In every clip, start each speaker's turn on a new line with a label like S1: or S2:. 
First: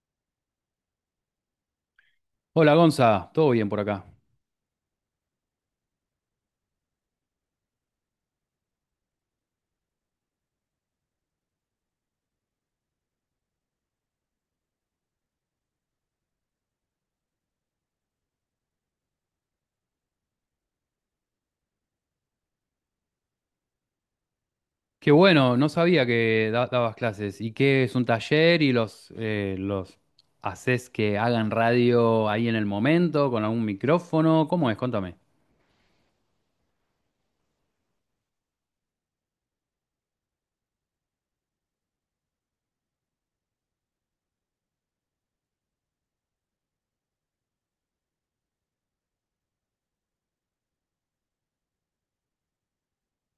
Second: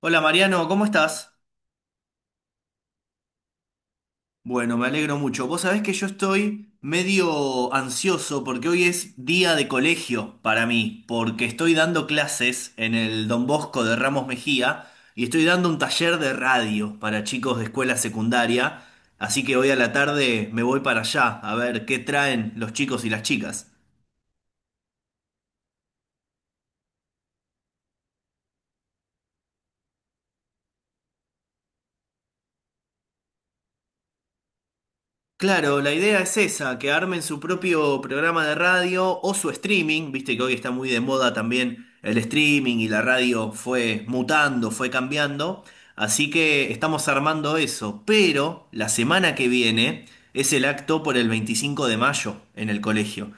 S1: Hola Mariano, ¿cómo estás?
S2: Hola Gonza, todo bien por acá.
S1: Bueno, me alegro mucho. Vos sabés que yo estoy medio ansioso porque hoy es día de colegio para mí, porque estoy dando clases en el Don Bosco de Ramos Mejía y estoy dando un taller de radio para chicos de escuela secundaria, así que hoy a la tarde me voy para allá a ver qué traen los chicos y las chicas.
S2: Qué bueno, no sabía que dabas clases. ¿Y qué es un taller y los haces que hagan radio ahí en el momento con algún micrófono? ¿Cómo es? Contame.
S1: Claro, la idea es esa, que armen su propio programa de radio o su streaming, viste que hoy está muy de moda también el streaming y la radio fue mutando, fue cambiando, así que estamos armando eso, pero la semana que viene es el acto por el 25 de mayo en el colegio.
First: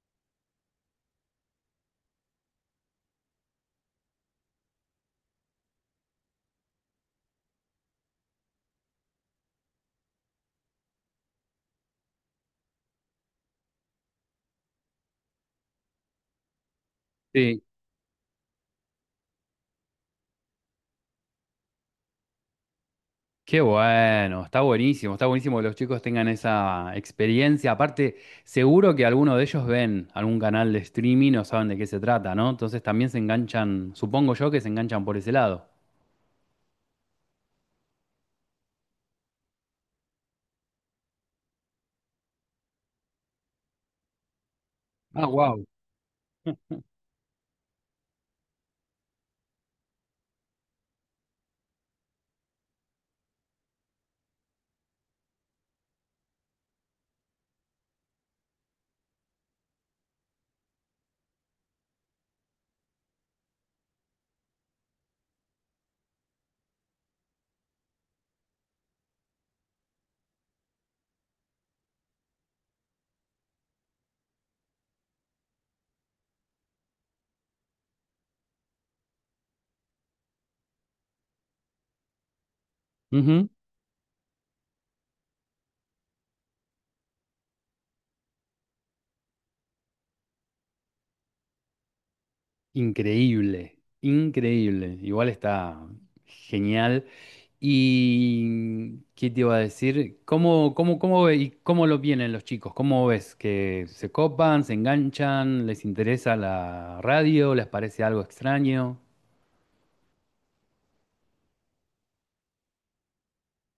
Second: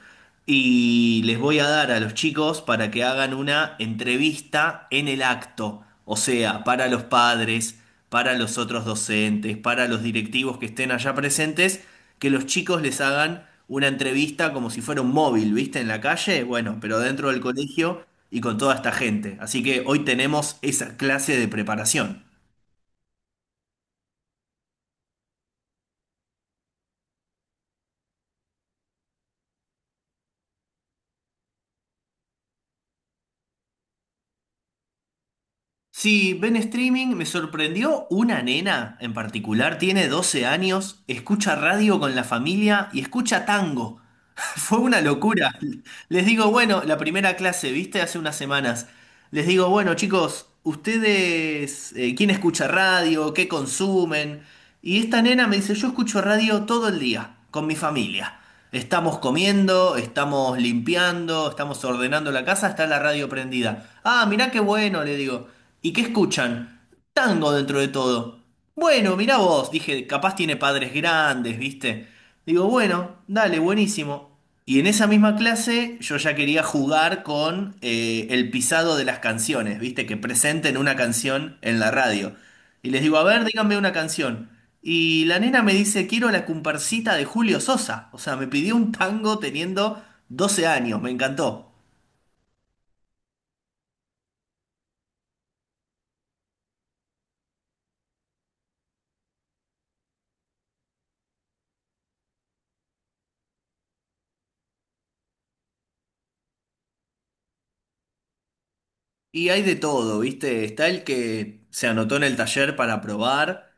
S1: Y les voy a dar a los chicos para que hagan una entrevista en el acto, o sea, para los padres, para los otros docentes, para los directivos que estén allá presentes, que los chicos les hagan una entrevista como si fuera un móvil, ¿viste? En la calle, bueno, pero dentro del
S2: Sí.
S1: colegio y con toda esta gente. Así que hoy tenemos esa clase de preparación.
S2: Qué bueno, está buenísimo que los chicos tengan esa experiencia. Aparte, seguro que alguno de ellos ven algún canal de streaming o saben de qué se trata, ¿no? Entonces también se enganchan, supongo yo que se enganchan por ese lado.
S1: Sí, ven streaming, me sorprendió una nena en particular, tiene 12 años, escucha radio con la familia y escucha tango. Fue una
S2: Ah,
S1: locura.
S2: wow.
S1: Les digo, bueno, la primera clase, viste, hace unas semanas. Les digo, bueno, chicos, ustedes, ¿quién escucha radio? ¿Qué consumen? Y esta nena me dice, yo escucho radio todo el día, con mi familia. Estamos comiendo, estamos limpiando, estamos ordenando la casa, está la radio prendida. Ah, mirá qué bueno, le digo. ¿Y qué escuchan? Tango dentro de todo. Bueno, mirá vos, dije, capaz tiene padres grandes, ¿viste? Digo, bueno, dale, buenísimo. Y en esa misma clase yo ya quería jugar con el pisado de las canciones, ¿viste? Que presenten una canción en la radio. Y les digo, a ver, díganme una canción. Y la nena me dice, quiero la comparsita de Julio Sosa. O sea, me pidió un tango teniendo 12 años, me encantó.
S2: Increíble, increíble. Igual está genial. ¿Y qué te iba a decir? ¿Cómo y cómo lo vienen los chicos? ¿Cómo ves? ¿Que se copan, se enganchan, les interesa la radio, les parece algo extraño?
S1: Y hay de todo, ¿viste? Está el que se anotó en el taller para probar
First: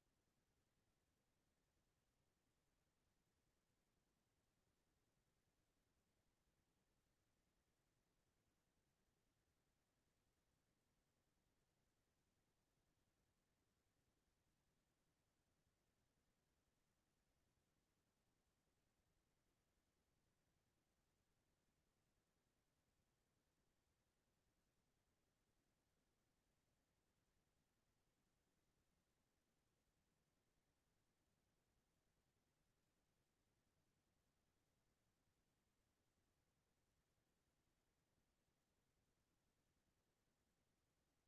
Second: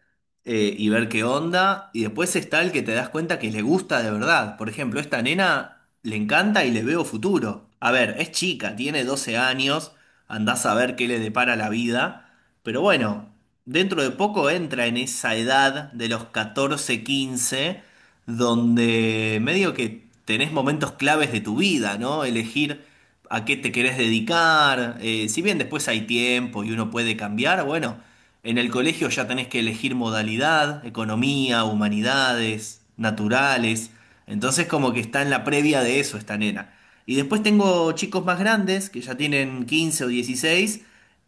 S1: y ver qué onda. Y después está el que te das cuenta que le gusta de verdad. Por ejemplo, esta nena le encanta y le veo futuro. A ver, es chica, tiene 12 años, andás a ver qué le depara la vida. Pero bueno, dentro de poco entra en esa edad de los 14, 15 donde medio que tenés momentos claves de tu vida, ¿no? Elegir a qué te querés dedicar. Si bien después hay tiempo y uno puede cambiar, bueno, en el colegio ya tenés que elegir modalidad, economía, humanidades, naturales. Entonces como que está en la previa de eso esta nena. Y después tengo chicos más grandes que ya tienen 15 o 16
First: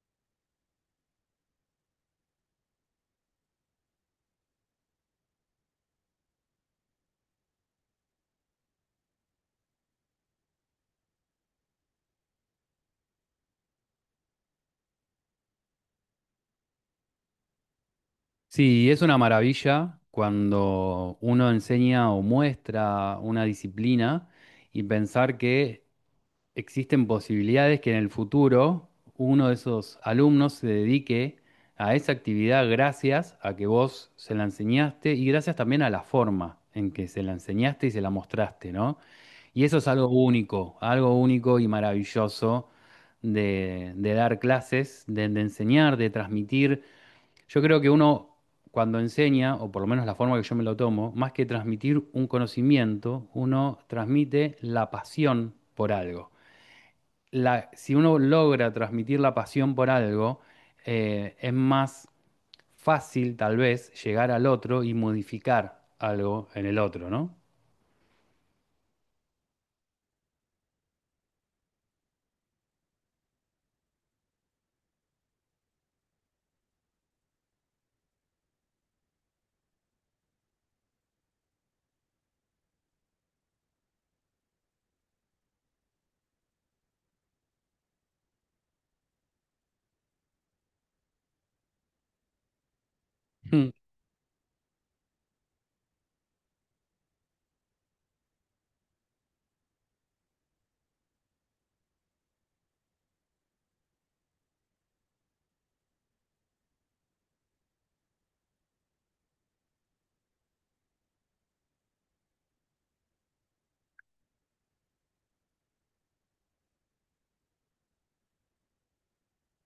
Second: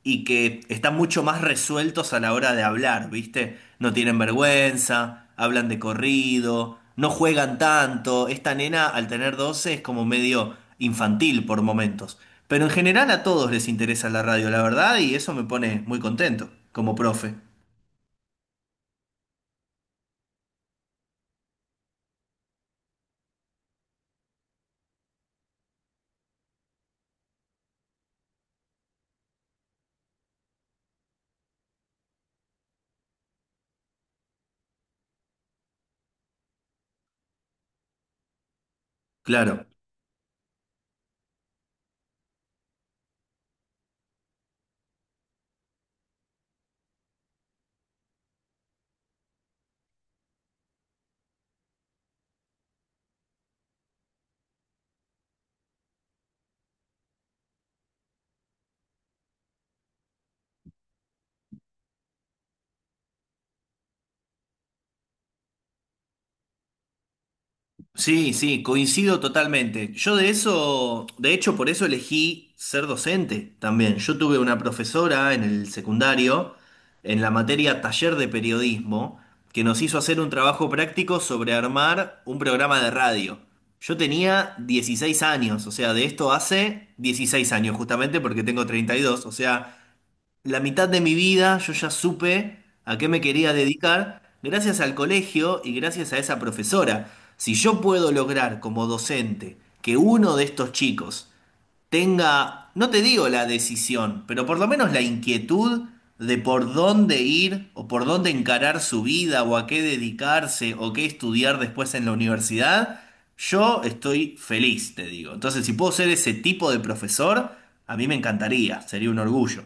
S1: y que están mucho más resueltos a la hora de hablar, ¿viste? No tienen vergüenza, hablan de corrido, no juegan tanto. Esta nena, al tener 12 es como medio infantil por momentos. Pero en general a todos les interesa la radio, la verdad, y eso me pone muy contento, como profe.
S2: Sí, es una maravilla cuando uno enseña o muestra una disciplina y pensar que existen posibilidades que en el futuro uno de esos alumnos se dedique a esa actividad gracias a que vos se la enseñaste y gracias también a la forma en que se la enseñaste y se la mostraste, ¿no? Y
S1: Claro.
S2: eso es algo único y maravilloso de dar clases, de enseñar, de transmitir. Yo creo que uno cuando enseña, o por lo menos la forma que yo me lo tomo, más que transmitir un conocimiento, uno transmite la pasión por algo si uno logra transmitir la pasión por algo, es más fácil tal vez llegar al otro y modificar algo en el otro, ¿no?
S1: Sí, sí, coincido totalmente. Yo de eso, de hecho, por eso elegí ser docente también. Yo tuve una profesora en el secundario, en la materia taller de periodismo, que nos hizo hacer un trabajo práctico sobre armar un programa de radio. Yo tenía 16 años, o sea, de esto hace 16 años, justamente porque tengo 32, o sea, la mitad de mi vida yo ya supe a qué me quería
S2: Mm.
S1: dedicar gracias al colegio y gracias a esa profesora. Si yo puedo lograr como docente que uno de estos chicos tenga, no te digo la decisión, pero por lo menos la inquietud de por dónde ir o por dónde encarar su vida o a qué dedicarse o qué estudiar después en la universidad, yo estoy feliz, te digo. Entonces, si puedo ser ese tipo de profesor, a mí me encantaría, sería un orgullo.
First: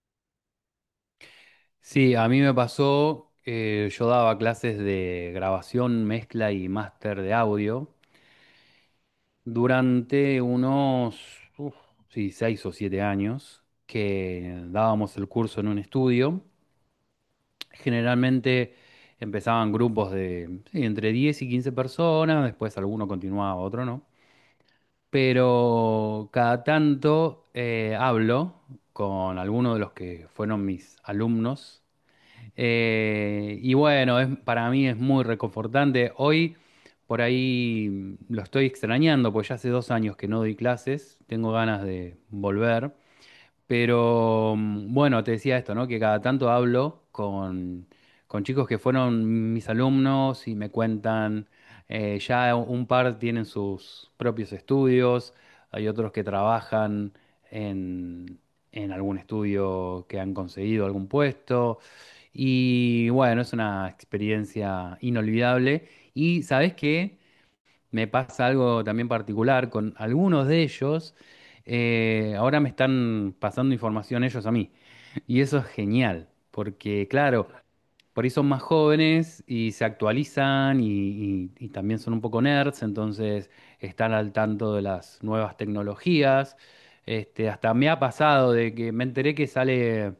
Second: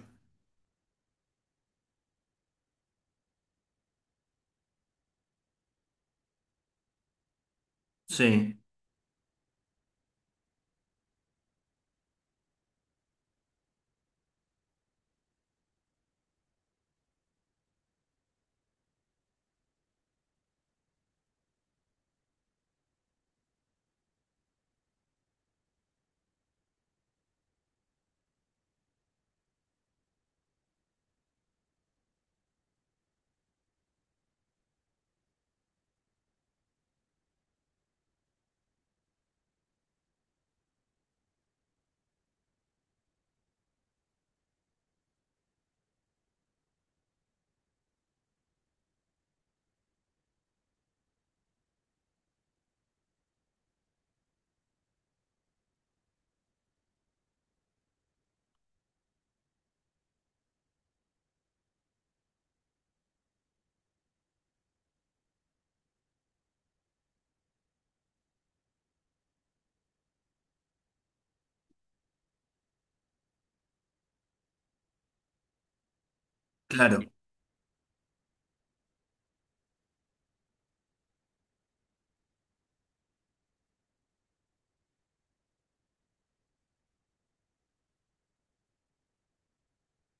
S2: Sí, a mí me pasó, yo daba clases de grabación, mezcla y máster de audio
S1: Sí.
S2: durante unos, uf, sí, 6 o 7 años que dábamos el curso en un estudio. Generalmente empezaban grupos de sí, entre 10 y 15 personas, después alguno continuaba, otro no. Pero cada tanto hablo con algunos de los que fueron mis alumnos. Y bueno, para mí es muy reconfortante. Hoy por ahí lo estoy extrañando, porque ya hace 2 años que no doy clases, tengo ganas de volver. Pero mm, bueno, te decía esto, ¿no? Que cada tanto hablo con chicos que fueron mis alumnos y me cuentan, ya un par tienen sus propios estudios, hay otros que trabajan en, en algún estudio que han conseguido algún puesto. Y bueno, es una experiencia inolvidable. ¿Y sabes qué? Me pasa algo también particular con algunos de ellos. Ahora me están pasando información ellos a mí. Y eso es genial, porque
S1: Claro.
S2: claro, por ahí son más jóvenes y se actualizan y también son un poco nerds, entonces están al tanto de las nuevas tecnologías. Este, hasta me ha pasado de que me enteré que sale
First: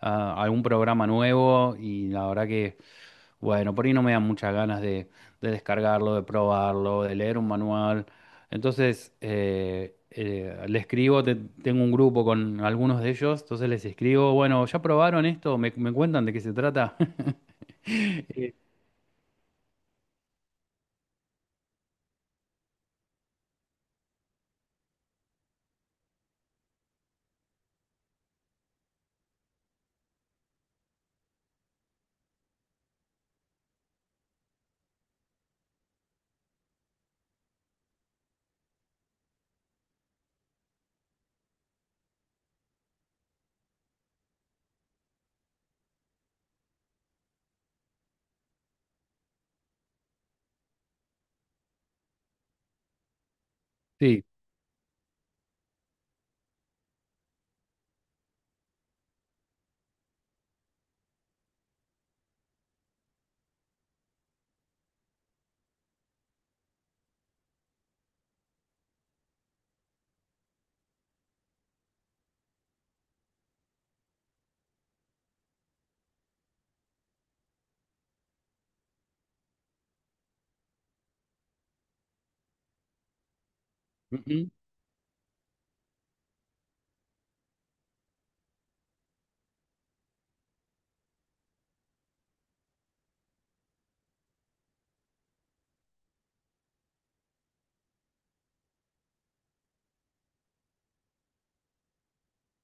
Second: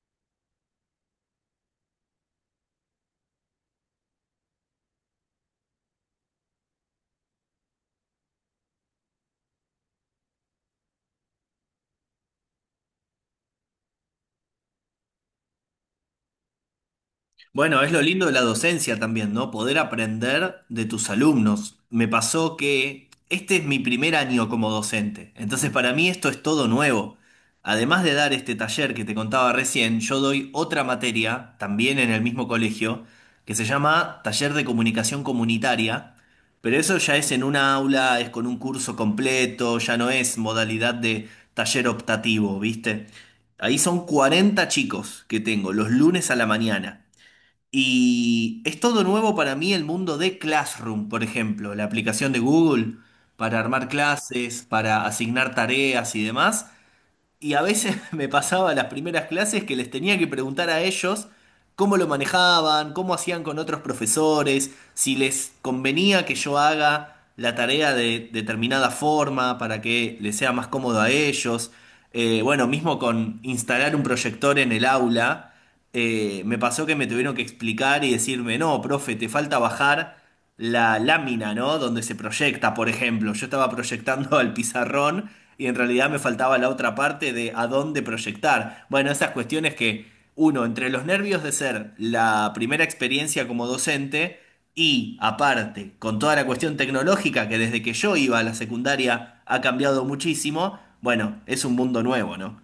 S2: algún programa nuevo y la verdad que, bueno, por ahí no me dan muchas ganas de descargarlo, de probarlo, de leer un manual. Entonces, le escribo, tengo un grupo con algunos de ellos, entonces les escribo, bueno, ¿ya probaron esto? ¿Me cuentan de qué se trata?
S1: Bueno, es lo lindo de la
S2: Eh,
S1: docencia también, ¿no? Poder aprender de tus alumnos. Me pasó que este es mi primer año como docente, entonces para mí esto es todo nuevo. Además de dar este taller que te contaba recién, yo doy otra materia, también en el mismo colegio, que se llama Taller de Comunicación Comunitaria, pero eso ya es en una aula, es con un curso completo, ya no es modalidad de taller optativo, ¿viste? Ahí son 40 chicos que tengo los lunes a la mañana. Y es todo nuevo para mí el mundo de Classroom, por ejemplo, la aplicación de Google para armar clases, para asignar tareas y demás. Y a veces me pasaba las primeras clases que les tenía que preguntar a ellos cómo lo manejaban, cómo hacían con otros profesores, si les convenía que yo haga la tarea de determinada forma para que les sea más cómodo a ellos. Bueno, mismo con instalar un proyector en el aula, me pasó que me tuvieron que explicar y decirme, no, profe, te falta bajar la lámina, ¿no? Donde se proyecta, por ejemplo. Yo estaba proyectando
S2: Sí.
S1: al pizarrón y en realidad me faltaba la otra parte de a dónde proyectar. Bueno, esas cuestiones que uno, entre los nervios de ser la primera experiencia como docente y aparte, con toda la cuestión tecnológica que desde que yo iba a la secundaria ha cambiado muchísimo, bueno, es un mundo nuevo, ¿no?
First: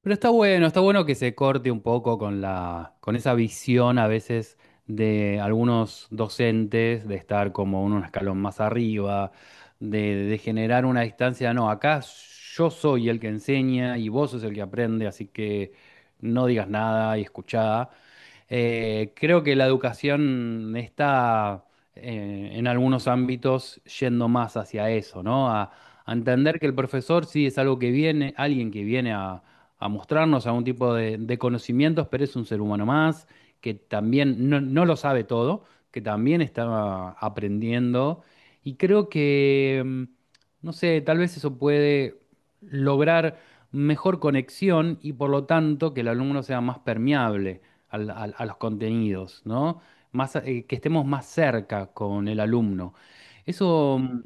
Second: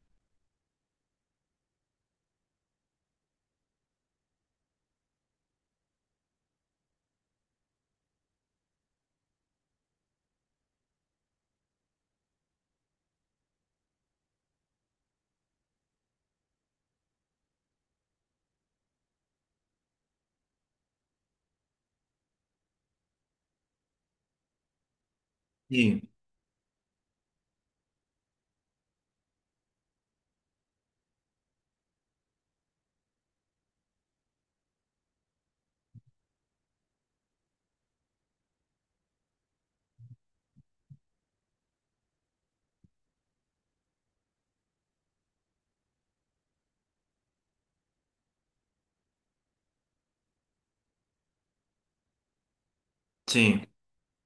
S2: Pero está bueno que se corte un poco con con esa visión a veces de algunos docentes de estar como en un escalón más arriba, de generar una distancia. No, acá yo soy el que enseña y vos sos el que aprende, así que no digas nada y escuchá. Creo que la educación está en algunos ámbitos yendo más hacia eso, ¿no?
S1: Sí,
S2: A entender que el profesor sí es algo que viene, alguien que viene a mostrarnos algún tipo de conocimientos, pero es un ser humano más que también no, no lo sabe todo, que también está aprendiendo. Y creo que, mm, no sé, tal vez eso puede lograr mejor conexión y por lo tanto que el alumno sea más permeable a los contenidos, ¿no? Más, que estemos más cerca con el alumno.
S1: sí.
S2: Eso mm,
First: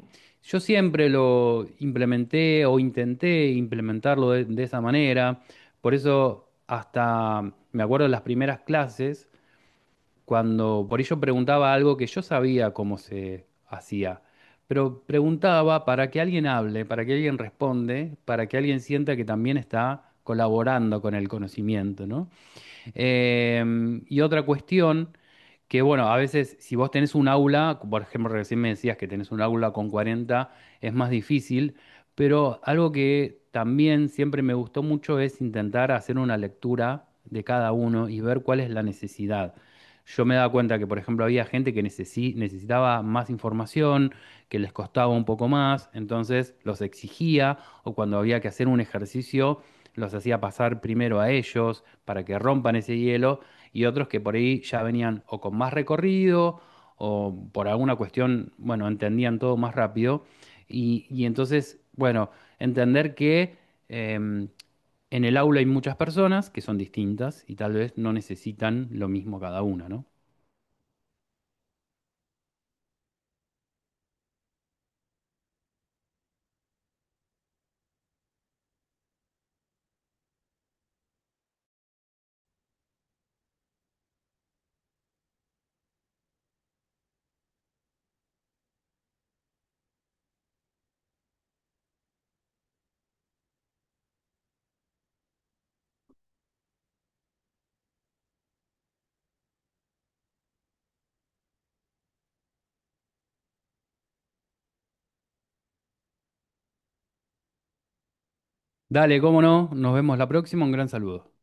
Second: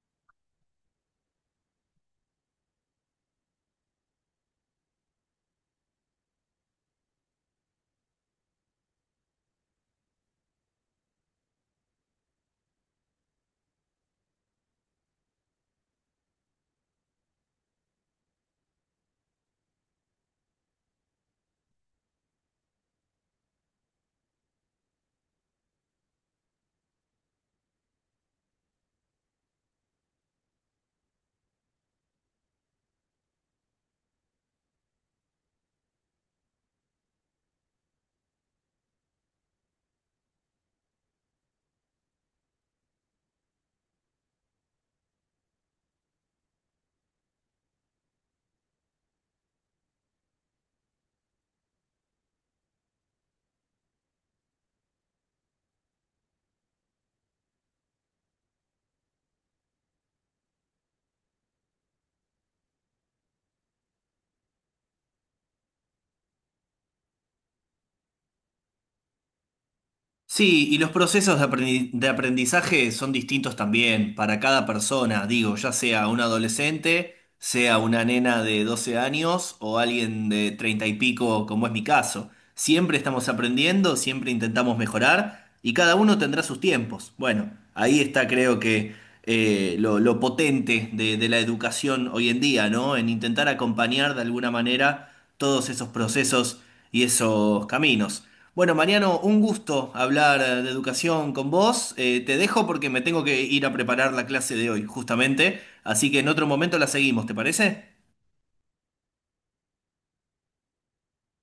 S2: yo siempre lo implementé o intenté implementarlo de esa manera. Por eso hasta me acuerdo de las primeras clases, cuando por ello preguntaba algo que yo sabía cómo se hacía, pero preguntaba para que alguien hable, para que alguien responde, para que alguien sienta que también está colaborando con el conocimiento, ¿no? Y otra cuestión que, bueno, a veces si vos tenés un aula, por ejemplo, recién me decías que tenés un aula con 40 es más difícil, pero algo que también siempre me gustó mucho es intentar hacer una lectura de cada uno y ver cuál es la necesidad. Yo me daba cuenta que, por ejemplo, había gente que necesitaba más información, que les costaba un poco más, entonces los exigía, o cuando había que hacer un ejercicio, los hacía pasar primero a ellos para que rompan ese hielo y otros que por ahí ya venían o con más recorrido o por alguna cuestión, bueno, entendían todo más rápido. Y entonces, bueno, entender que en el aula hay muchas personas que son distintas y tal vez no necesitan lo mismo cada una, ¿no?
S1: Sí, y los procesos de de aprendizaje son distintos también para cada persona, digo, ya sea un adolescente, sea una nena de 12 años o alguien de 30 y pico, como es mi caso. Siempre estamos aprendiendo, siempre intentamos mejorar y cada uno tendrá sus tiempos. Bueno, ahí está creo que lo potente de la educación hoy en día, ¿no? En intentar acompañar de alguna manera todos esos procesos y esos caminos. Bueno, Mariano, un gusto hablar de educación con vos. Te dejo porque me tengo que ir a preparar la clase de hoy, justamente. Así que en otro momento la seguimos, ¿te parece?
S2: Dale, cómo no, nos vemos la próxima, un gran saludo.